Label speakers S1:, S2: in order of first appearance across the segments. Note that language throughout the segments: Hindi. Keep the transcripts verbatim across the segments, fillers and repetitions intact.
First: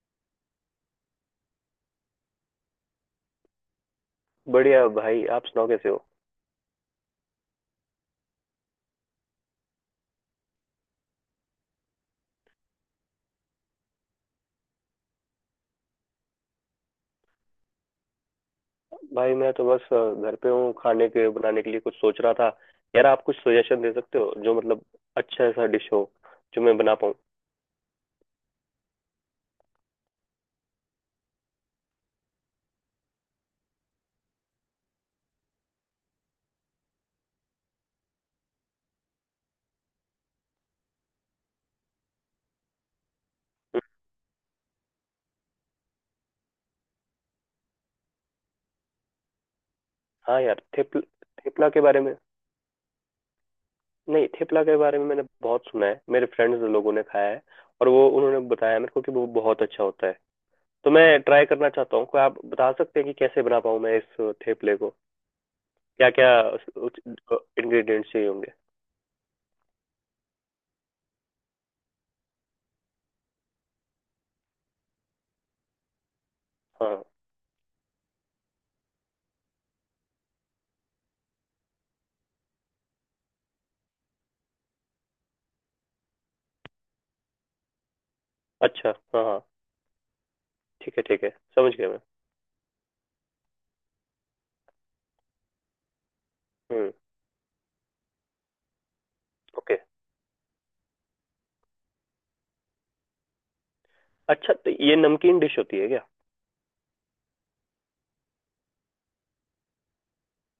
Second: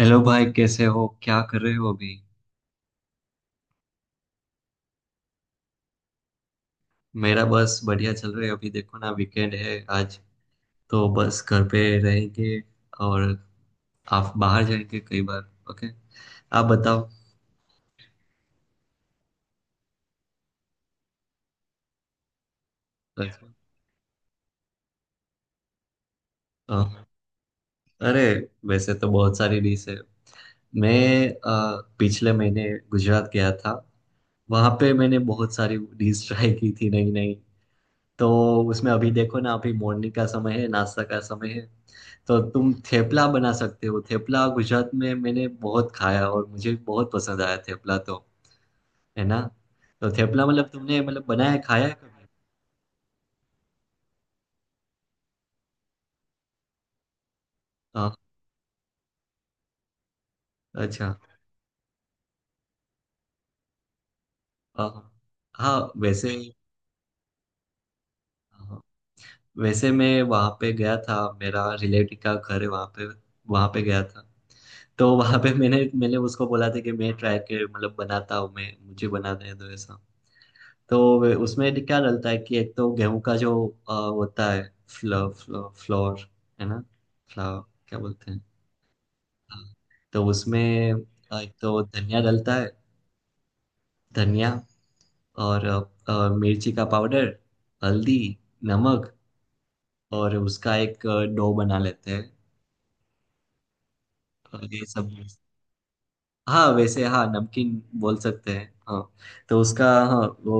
S1: हेलो भाई, कैसे हो? क्या कर रहे हो अभी?
S2: बढ़िया भाई, आप सुनाओ कैसे हो।
S1: मेरा बस बढ़िया चल रहा है। अभी देखो ना, वीकेंड है आज तो बस घर पे रहेंगे। और आप बाहर जाएंगे कई बार। ओके, आप बताओ।
S2: भाई मैं तो बस अ, घर पे हूँ। खाने के बनाने के लिए कुछ सोच रहा था। यार आप कुछ
S1: कैसे?
S2: सजेशन दे सकते हो जो मतलब अच्छा ऐसा डिश हो जो मैं बना
S1: हाँ।
S2: पाऊँ।
S1: अरे, वैसे तो बहुत सारी डिश है। मैं अ, पिछले महीने गुजरात गया था। वहाँ पे मैंने बहुत सारी डिश ट्राई की थी, नई नई। तो उसमें अभी देखो ना, अभी मॉर्निंग का समय है, नाश्ता का समय है। तो तुम थेपला बना सकते हो। थेपला गुजरात में मैंने बहुत खाया और मुझे बहुत पसंद आया थेपला, तो है ना। तो
S2: हाँ
S1: थेपला
S2: यार,
S1: मतलब
S2: थेपल
S1: तुमने मतलब बनाया
S2: थेपला के
S1: खाया है
S2: बारे में,
S1: कभी?
S2: नहीं थेपला के बारे में मैंने बहुत सुना है। मेरे फ्रेंड्स लोगों ने खाया है और वो
S1: हाँ।
S2: उन्होंने बताया मेरे को कि वो बहुत अच्छा होता है। तो मैं
S1: अच्छा।
S2: ट्राई करना चाहता हूँ। कोई आप बता सकते हैं कि कैसे बना पाऊँ मैं इस थेपले
S1: हाँ
S2: को।
S1: हाँ। हाँ,
S2: क्या क्या
S1: वैसे।
S2: इंग्रेडिएंट्स चाहिए होंगे।
S1: हाँ, वैसे मैं वहाँ पे गया था। मेरा रिलेटिव का घर है वहाँ पे, वहाँ पे गया था। तो वहाँ पे मैंने मैंने उसको बोला था कि
S2: हाँ,
S1: मैं ट्राई कर मतलब बनाता हूँ, मैं, मुझे बना दे दो ऐसा। तो वे- उसमें क्या डलता है कि एक तो गेहूं का जो अ, होता है, फ्लो, फ्लो, फ्लोर, है ना, फ्लावर, क्या बोलते हैं।
S2: अच्छा, हाँ हाँ,
S1: हाँ। तो उसमें
S2: ठीक है ठीक है,
S1: अ, एक
S2: समझ
S1: तो
S2: गया मैं।
S1: धनिया डलता है। धनिया, और अ, अ, मिर्ची का
S2: हम्म।
S1: पाउडर, हल्दी, नमक,
S2: ओके।
S1: और उसका एक अ, डो बना लेते हैं।
S2: अच्छा
S1: और
S2: तो
S1: ये
S2: ये
S1: सब।
S2: नमकीन डिश होती है क्या?
S1: हाँ, वैसे हाँ, नमकीन बोल सकते हैं हाँ। तो उसका, हाँ, वो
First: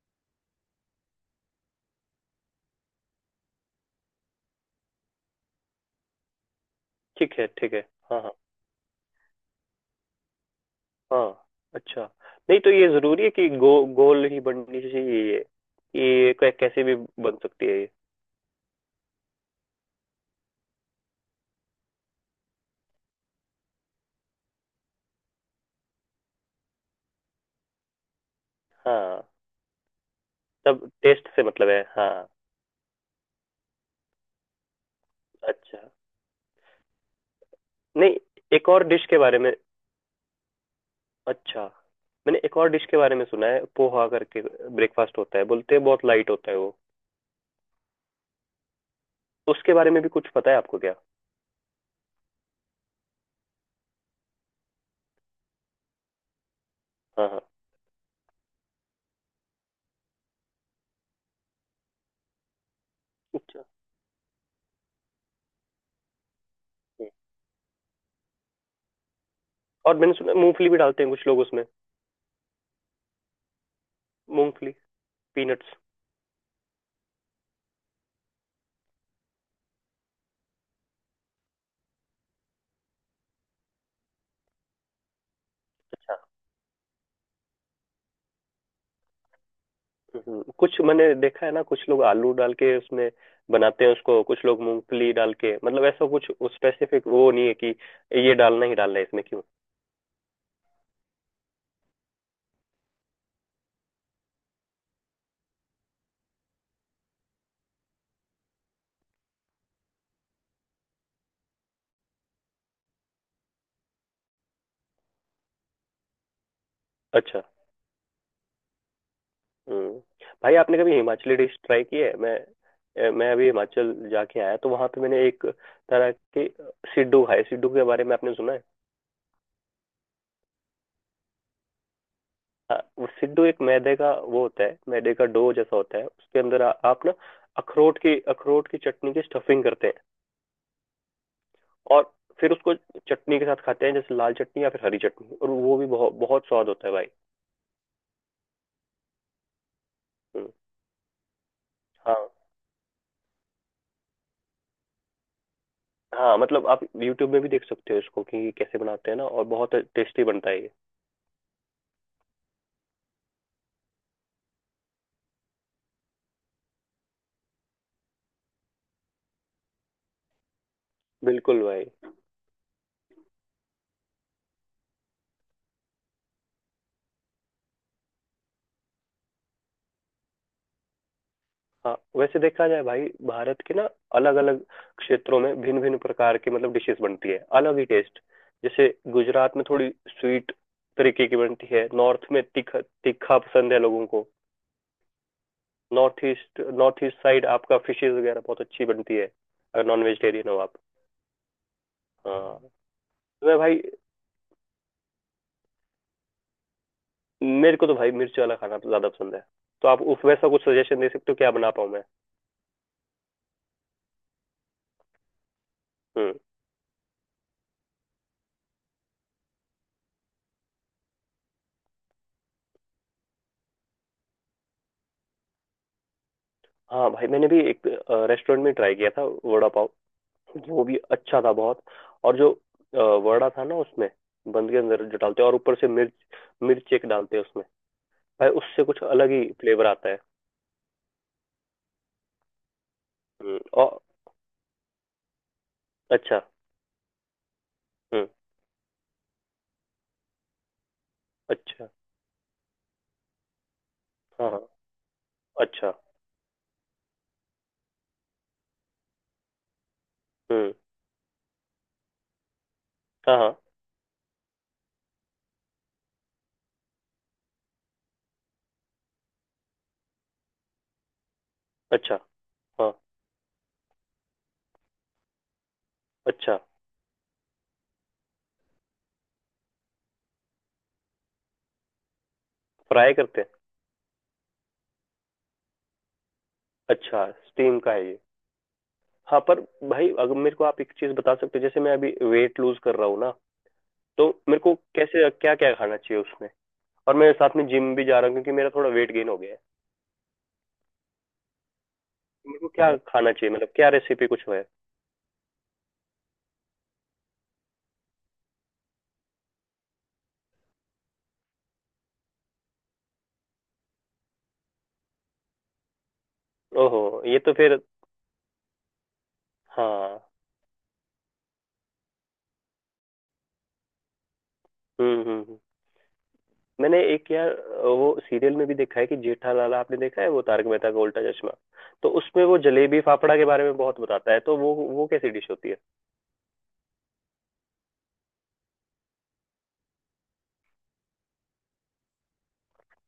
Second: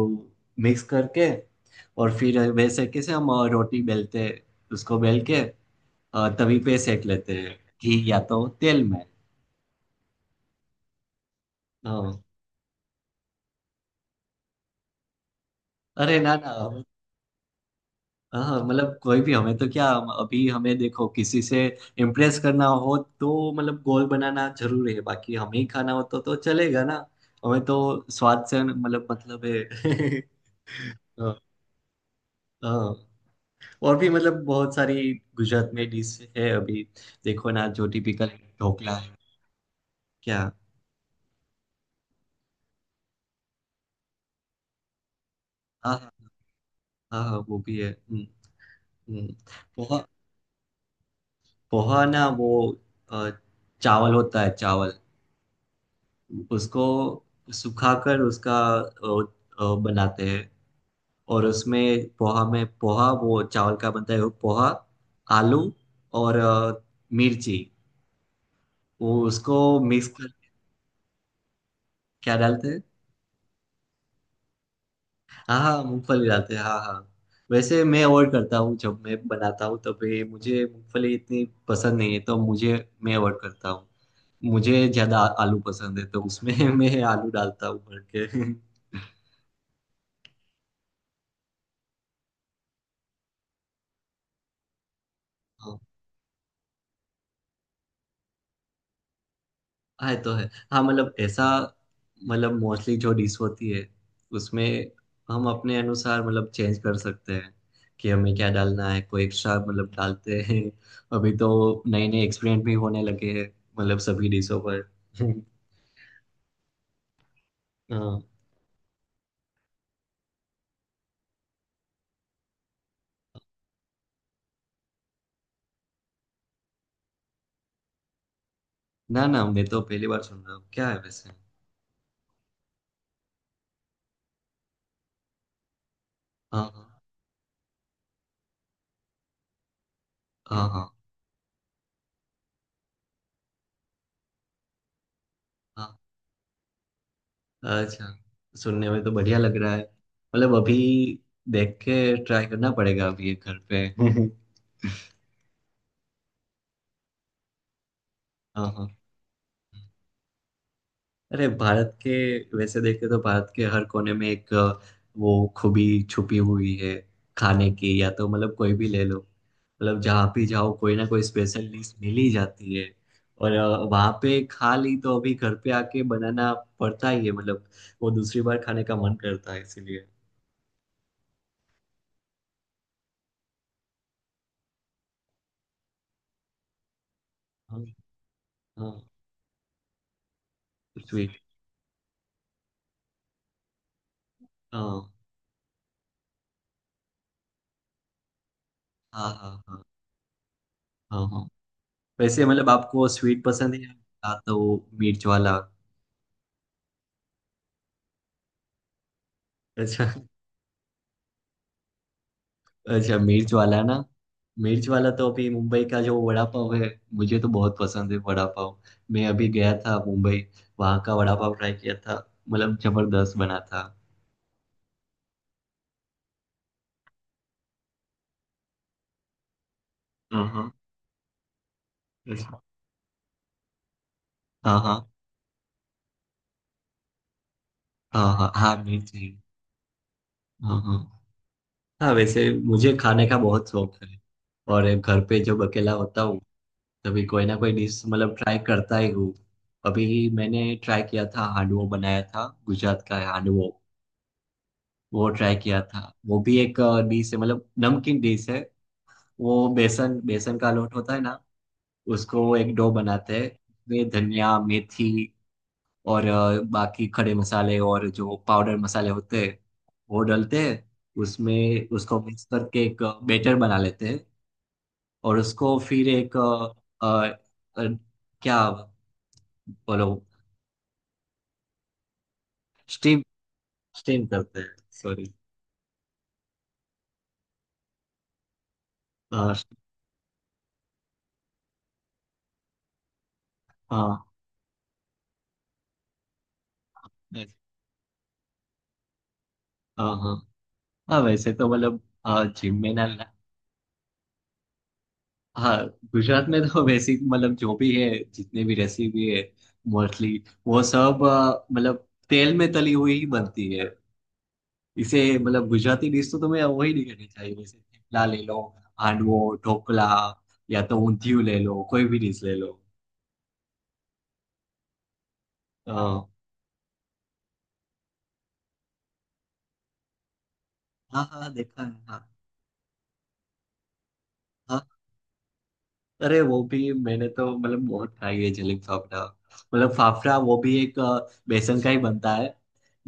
S1: मिक्स करके और फिर वैसे कैसे हम अ, रोटी बेलते हैं, उसको बेल के और तभी पे सेक
S2: ठीक
S1: लेते
S2: है
S1: हैं,
S2: ठीक है।
S1: घी या
S2: हाँ हाँ।
S1: तो तेल में।
S2: हाँ अच्छा।
S1: हाँ।
S2: नहीं तो ये जरूरी है कि गो गोल ही बननी चाहिए ये?
S1: अरे
S2: ये
S1: ना ना।
S2: कै- कैसे भी बन सकती है ये?
S1: हाँ हाँ, मतलब कोई भी हमें तो क्या, अभी हमें देखो किसी से इम्प्रेस करना हो तो मतलब गोल बनाना जरूरी है, बाकी हमें ही खाना हो तो तो चलेगा ना। हमें तो स्वाद से मतलब
S2: हाँ,
S1: मतलब है।
S2: तब टेस्ट
S1: हाँ।
S2: से मतलब है, हाँ।
S1: हाँ। और भी मतलब बहुत सारी गुजरात
S2: अच्छा।
S1: में डिश है अभी, देखो ना, जो
S2: नहीं,
S1: टिपिकल
S2: एक और
S1: ढोकला
S2: डिश
S1: है,
S2: के बारे में।
S1: क्या।
S2: अच्छा, मैंने एक और डिश के बारे में सुना है, पोहा करके। ब्रेकफास्ट होता है, बोलते हैं
S1: हाँ
S2: बहुत
S1: हाँ।
S2: लाइट होता है वो।
S1: हाँ हाँ, वो भी है। हम्म, हम्म।
S2: उसके बारे में
S1: पोहा,
S2: भी कुछ पता है आपको क्या?
S1: पोहा ना वो अ, चावल होता है, चावल। उसको
S2: हाँ हाँ।
S1: सुखाकर उसका अ, अ, बनाते हैं। और उसमें पोहा, में पोहा, वो
S2: अच्छा।
S1: चावल का बनता है वो पोहा। आलू और अ,
S2: हम्म।
S1: मिर्ची, वो उसको
S2: और
S1: मिक्स
S2: मैंने
S1: कर।
S2: सुना है मूंगफली भी डालते हैं कुछ लोग उसमें।
S1: क्या डालते हैं?
S2: मूंगफली,
S1: हाँ
S2: पीनट्स।
S1: हाँ, मूंगफली डालते हैं हाँ हाँ। वैसे मैं अवॉइड करता हूँ जब मैं बनाता हूँ, तभी मुझे मूंगफली इतनी पसंद नहीं है तो मुझे, मैं अवॉइड करता हूँ। मुझे ज्यादा आ- आलू पसंद है, तो उसमें मैं आलू डालता हूँ भर के।
S2: हम्म, कुछ मैंने देखा है ना, कुछ लोग आलू डाल के उसमें बनाते हैं उसको, कुछ लोग मूंगफली डाल के,
S1: हाँ।
S2: मतलब ऐसा कुछ स्पेसिफिक वो नहीं है कि ये डालना ही डालना है इसमें क्यों।
S1: हाँ, ये तो है। हाँ, मतलब ऐसा, मतलब मोस्टली जो डिश होती है उसमें हम अपने अनुसार मतलब चेंज कर सकते हैं कि हमें क्या डालना है, कोई एक्स्ट्रा मतलब डालते हैं। अभी तो नए नए एक्सपेरिमेंट भी होने लगे हैं मतलब सभी डिशों पर।
S2: अच्छा।
S1: हाँ।
S2: हम्म। भाई आपने कभी हिमाचली डिश ट्राई की है? मैं अ, मैं अभी हिमाचल जाके आया तो वहां पे मैंने एक तरह की सिड्डू खाई। सिड्डू के बारे में आपने सुना है?
S1: ना ना, मैं तो पहली बार सुन रहा हूँ, क्या है वैसे?
S2: हाँ, वो सिड्डू एक मैदे का वो होता है, मैदे का डो जैसा होता है, उसके अंदर
S1: हाँ
S2: आ,
S1: हाँ।
S2: आप ना अखरोट की, अखरोट की चटनी की स्टफिंग करते हैं
S1: हाँ हाँ।
S2: और फिर उसको चटनी के साथ खाते हैं, जैसे लाल चटनी या फिर हरी चटनी, और वो
S1: हाँ।
S2: भी बहुत बहुत स्वाद होता है भाई।
S1: अच्छा, सुनने में तो बढ़िया लग रहा है।
S2: हम्म,
S1: मतलब अभी देख के
S2: हाँ
S1: ट्राई करना पड़ेगा अभी ये घर पे।
S2: हाँ, मतलब आप यूट्यूब में भी देख सकते हो इसको कि
S1: हाँ
S2: कैसे
S1: हाँ।
S2: बनाते हैं ना, और बहुत टेस्टी बनता है ये।
S1: अरे भारत के, वैसे देखे तो भारत के हर कोने में एक अ, वो खूबी छुपी हुई है खाने की, या तो मतलब कोई भी ले लो, मतलब जहाँ भी जाओ कोई ना कोई
S2: बिल्कुल
S1: स्पेशल
S2: भाई।
S1: डिश मिल ही जाती है। और अ, वहाँ पे खा ली तो अभी घर पे आके बनाना पड़ता ही है, मतलब वो दूसरी बार खाने का मन करता है इसीलिए।
S2: हाँ वैसे देखा जाए भाई, भारत के ना अलग अलग क्षेत्रों में भिन्न भिन्न प्रकार के मतलब डिशेस बनती है, अलग
S1: हाँ।
S2: ही टेस्ट। जैसे
S1: हाँ।
S2: गुजरात में थोड़ी स्वीट तरीके
S1: स्वीट,
S2: की बनती है, नॉर्थ में तीखा तीखा पसंद है लोगों को।
S1: हाँ
S2: north east, north east side आपका फिशेज वगैरह बहुत अच्छी बनती है,
S1: हाँ हाँ। हाँ
S2: अगर नॉन वेजिटेरियन हो आप।
S1: हाँ। हाँ, वैसे
S2: हाँ,
S1: मतलब आपको स्वीट
S2: मैं
S1: पसंद
S2: भाई,
S1: है या या तो मिर्च वाला?
S2: मेरे को तो भाई मिर्च वाला खाना ज्यादा पसंद है। तो आप
S1: अच्छा।
S2: उस वैसा कुछ सजेशन दे सकते हो, क्या बना पाऊँ मैं?
S1: अच्छा, मिर्च वाला ना। मिर्च वाला तो अभी मुंबई का जो
S2: हम्म।
S1: वड़ा पाव है मुझे तो बहुत पसंद है वड़ा पाव। मैं अभी गया था मुंबई, वहाँ का वड़ा पाव ट्राई किया था, मतलब जबरदस्त बना था।
S2: हाँ भाई, मैंने भी एक रेस्टोरेंट में ट्राई किया था वड़ा पाव।
S1: हाँ हाँ।
S2: वो भी अच्छा था बहुत। और जो
S1: अच्छा।
S2: अ, वड़ा था ना उसमें, बंद के
S1: हाँ हाँ
S2: अंदर जो डालते हैं, और ऊपर से मिर्च, मिर्च एक डालते हैं उसमें।
S1: हाँ।
S2: भाई
S1: हाँ हाँ
S2: उससे कुछ
S1: मिर्च है।
S2: अलग ही फ्लेवर आता है।
S1: हाँ हाँ। हाँ, वैसे मुझे खाने का
S2: हम्म,
S1: बहुत शौक
S2: और।
S1: है। और घर पे जब अकेला होता हूँ,
S2: अच्छा।
S1: तभी कोई ना कोई डिश
S2: हम्म।
S1: मतलब ट्राई करता ही हूँ। अभी मैंने ट्राई किया था, हांडवो
S2: अच्छा।
S1: बनाया था, गुजरात का है हांडवो।
S2: हाँ हाँ।
S1: वो ट्राई किया
S2: अच्छा।
S1: था। वो भी एक डिश है, मतलब नमकीन डिश है। वो बेसन बेसन का
S2: हम्म।
S1: लोट होता है ना, उसको एक डो
S2: हाँ
S1: बनाते हैं।
S2: हाँ।
S1: वे धनिया, मेथी और अ, बाकी खड़े मसाले और जो पाउडर मसाले होते हैं वो डालते हैं उसमें।
S2: अच्छा।
S1: उसको मिक्स करके
S2: हाँ।
S1: एक बैटर बना लेते हैं। और उसको फिर एक
S2: अच्छा।
S1: अ, अ, अ, क्या, बोलो।
S2: फ्राई
S1: स्टीम,
S2: करते हैं?
S1: स्टीम करते हैं, सॉरी।
S2: अच्छा स्टीम का है ये। हाँ
S1: हाँ।
S2: पर भाई अगर मेरे को आप एक चीज बता सकते हो, जैसे मैं अभी वेट लूज कर रहा हूँ ना,
S1: हाँ।
S2: तो मेरे को कैसे क्या क्या खाना चाहिए उसमें। और मैं साथ में जिम भी जा रहा हूँ क्योंकि मेरा थोड़ा वेट गेन हो गया है।
S1: हाँ हाँ। हाँ, वैसे तो मतलब हाँ
S2: तो मेरे को
S1: जिम
S2: क्या
S1: में ना ना-
S2: खाना चाहिए, मतलब क्या रेसिपी कुछ है?
S1: हाँ गुजरात में तो बेसिक मतलब जो भी है, जितने भी रेसिपी है, मोस्टली वो सब अ, मतलब तेल में तली हुई ही बनती है। इसे मतलब गुजराती डिश तो तुम्हें वही नहीं
S2: ओहो,
S1: करनी
S2: ये तो
S1: चाहिए,
S2: फिर।
S1: जैसे थेपला ले लो, हांडवो, ढोकला,
S2: हाँ।
S1: या तो ऊंधियू ले लो, कोई भी डिश ले
S2: हम्म हम्म हम्म।
S1: लो।
S2: मैंने एक यार वो सीरियल में भी देखा है कि जेठालाल, आपने देखा है वो तारक मेहता का
S1: हाँ
S2: उल्टा
S1: हाँ,
S2: चश्मा?
S1: देखा है
S2: तो
S1: हाँ।
S2: उसमें वो जलेबी फाफड़ा के बारे में बहुत बताता है, तो वो
S1: हाँ,
S2: वो कैसी डिश होती है?
S1: अरे वो भी मैंने तो मतलब बहुत खाई है जलेब फाफड़ा। मतलब फाफड़ा, वो भी एक अ, बेसन का ही बनता है।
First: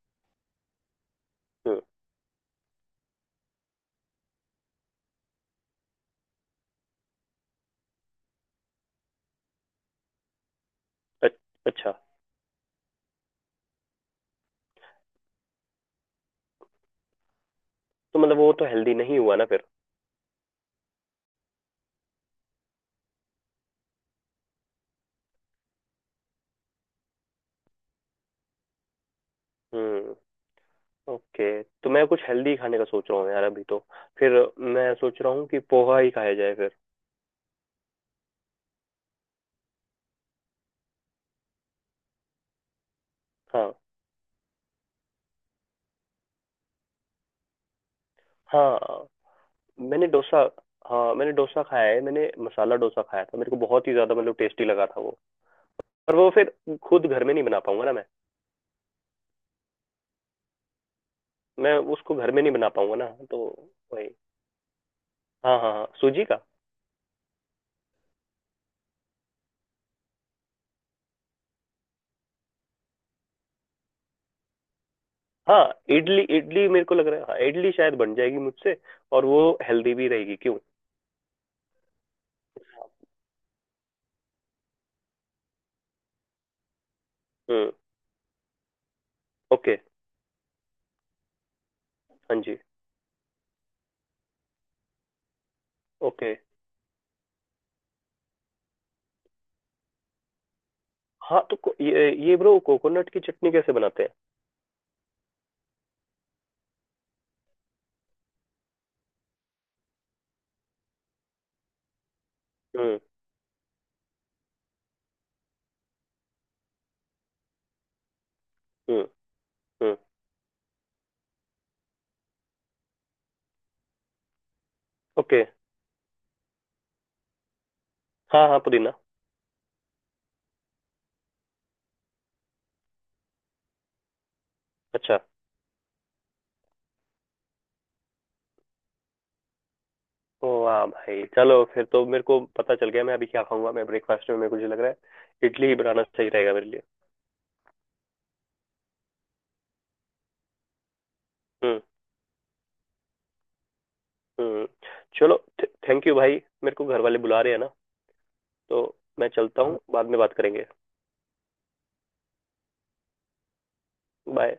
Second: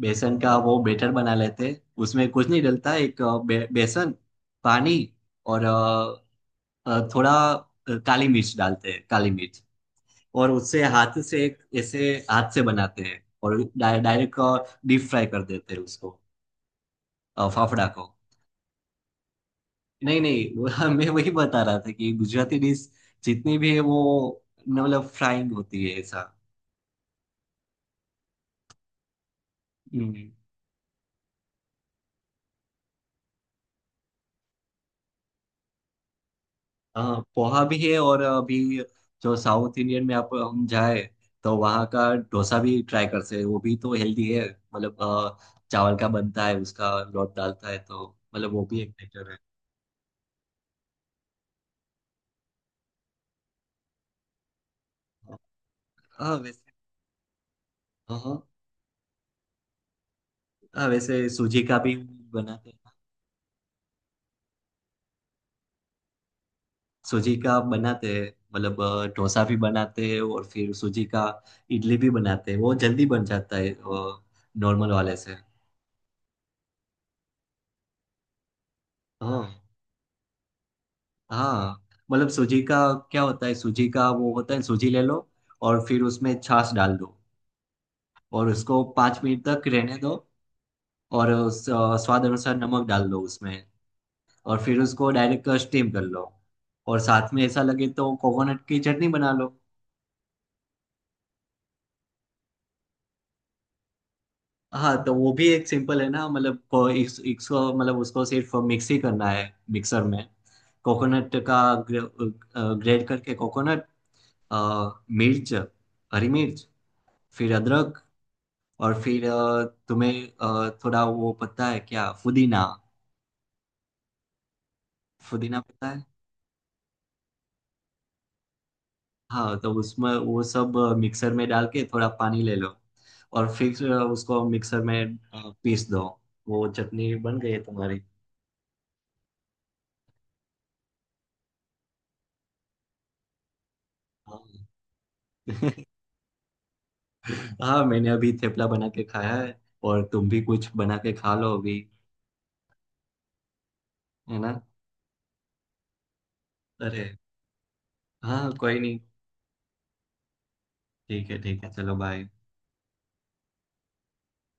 S1: बेसन का वो बेटर बना लेते हैं।
S2: हम्म।
S1: उसमें कुछ नहीं डलता, एक अ, बे, बेसन, पानी, और अ, अ, थोड़ा अ, काली मिर्च डालते हैं, काली मिर्च। और उससे हाथ
S2: अच-
S1: से, एक
S2: अच्छा
S1: ऐसे हाथ से बनाते हैं, और डाय, डायरेक्ट डीप फ्राई कर देते हैं उसको, अ, फाफड़ा को।
S2: तो मतलब वो तो हेल्दी नहीं हुआ ना फिर।
S1: नहीं नहीं वो- मैं वही बता रहा था कि गुजराती डिश जितनी भी है वो न- मतलब फ्राइंग होती है ऐसा।
S2: हम्म।
S1: हम्म।
S2: ओके तो मैं कुछ हेल्दी खाने का सोच रहा हूँ यार अभी। तो फिर मैं सोच रहा हूँ कि पोहा ही खाया जाए फिर।
S1: हाँ पोहा भी है। और अभी जो साउथ इंडियन में आप हम जाए तो वहाँ का डोसा भी ट्राई कर सकते हैं। वो
S2: हाँ।
S1: भी तो हेल्दी है। मतलब अ, चावल का बनता है, उसका लौट डालता है तो मतलब वो भी एक
S2: हाँ
S1: बेटर है।
S2: मैंने डोसा हाँ मैंने डोसा खाया है, मैंने मसाला डोसा खाया था, मेरे को बहुत ही ज्यादा मतलब टेस्टी लगा था वो। पर वो
S1: हाँ,
S2: फिर
S1: वैसे।
S2: खुद घर में नहीं बना पाऊंगा ना मैं।
S1: हाँ हाँ, वैसे सूजी
S2: मैं
S1: का भी
S2: उसको घर में नहीं
S1: बनाते
S2: बना
S1: हैं।
S2: पाऊंगा ना, तो वही। हाँ हाँ हाँ, सूजी का।
S1: सूजी का बनाते हैं मतलब अ, डोसा भी बनाते हैं और फिर सूजी का इडली भी बनाते हैं, वो जल्दी बन जाता है नॉर्मल वाले से।
S2: हाँ इडली, इडली मेरे को लग रहा है, हाँ इडली शायद बन जाएगी मुझसे, और वो
S1: हाँ
S2: हेल्दी भी रहेगी क्यों।
S1: हाँ, मतलब सूजी का क्या होता है, सूजी का वो होता है, सूजी ले लो और फिर उसमें छाछ डाल दो
S2: हम्म।
S1: और उसको पाँच मिनट तक
S2: ओके।
S1: रहने दो और उस, अ, स्वाद
S2: हाँ
S1: अनुसार
S2: जी।
S1: नमक डाल दो उसमें। और फिर उसको डायरेक्ट स्टीम कर
S2: ओके।
S1: लो। और साथ में ऐसा लगे तो कोकोनट की चटनी बना लो।
S2: हाँ तो को, ये ये ब्रो, कोकोनट की चटनी कैसे बनाते हैं?
S1: हाँ तो वो भी एक सिंपल है ना, मतलब को- इस, इसको मतलब उसको सिर्फ मिक्स ही करना है मिक्सर में। कोकोनट का
S2: हम्म।
S1: ग्रेट करके, कोकोनट, मिर्च, हरी मिर्च, फिर अदरक, और
S2: हम्म।
S1: फिर अ,
S2: हम्म।
S1: तुम्हें अ, थोड़ा वो पता है क्या, पुदीना।
S2: ओके।
S1: पुदीना पता है?
S2: हाँ हाँ, पुदीना।
S1: हाँ, तो उसमें वो सब मिक्सर में डाल के थोड़ा पानी ले लो और फिर उसको मिक्सर में
S2: अच्छा।
S1: अ, पीस दो। वो चटनी बन गई है तुम्हारी।
S2: ओ वाह भाई, चलो फिर तो मेरे को पता चल गया मैं अभी क्या खाऊंगा। मैं ब्रेकफास्ट में, मेरे को
S1: हाँ।
S2: जो लग रहा है, इडली ही बनाना सही रहेगा मेरे लिए।
S1: हाँ, मैंने अभी थेपला बना के खाया है और तुम भी कुछ बना के खा लो अभी,
S2: हम्म।
S1: है ना।
S2: हम्म। चलो, थैंक यू भाई। मेरे को घर
S1: अरे
S2: वाले बुला रहे हैं ना,
S1: हाँ,
S2: तो
S1: कोई नहीं।
S2: मैं चलता हूँ, बाद में बात करेंगे।
S1: ठीक है ठीक है, चलो बाय।
S2: बाय।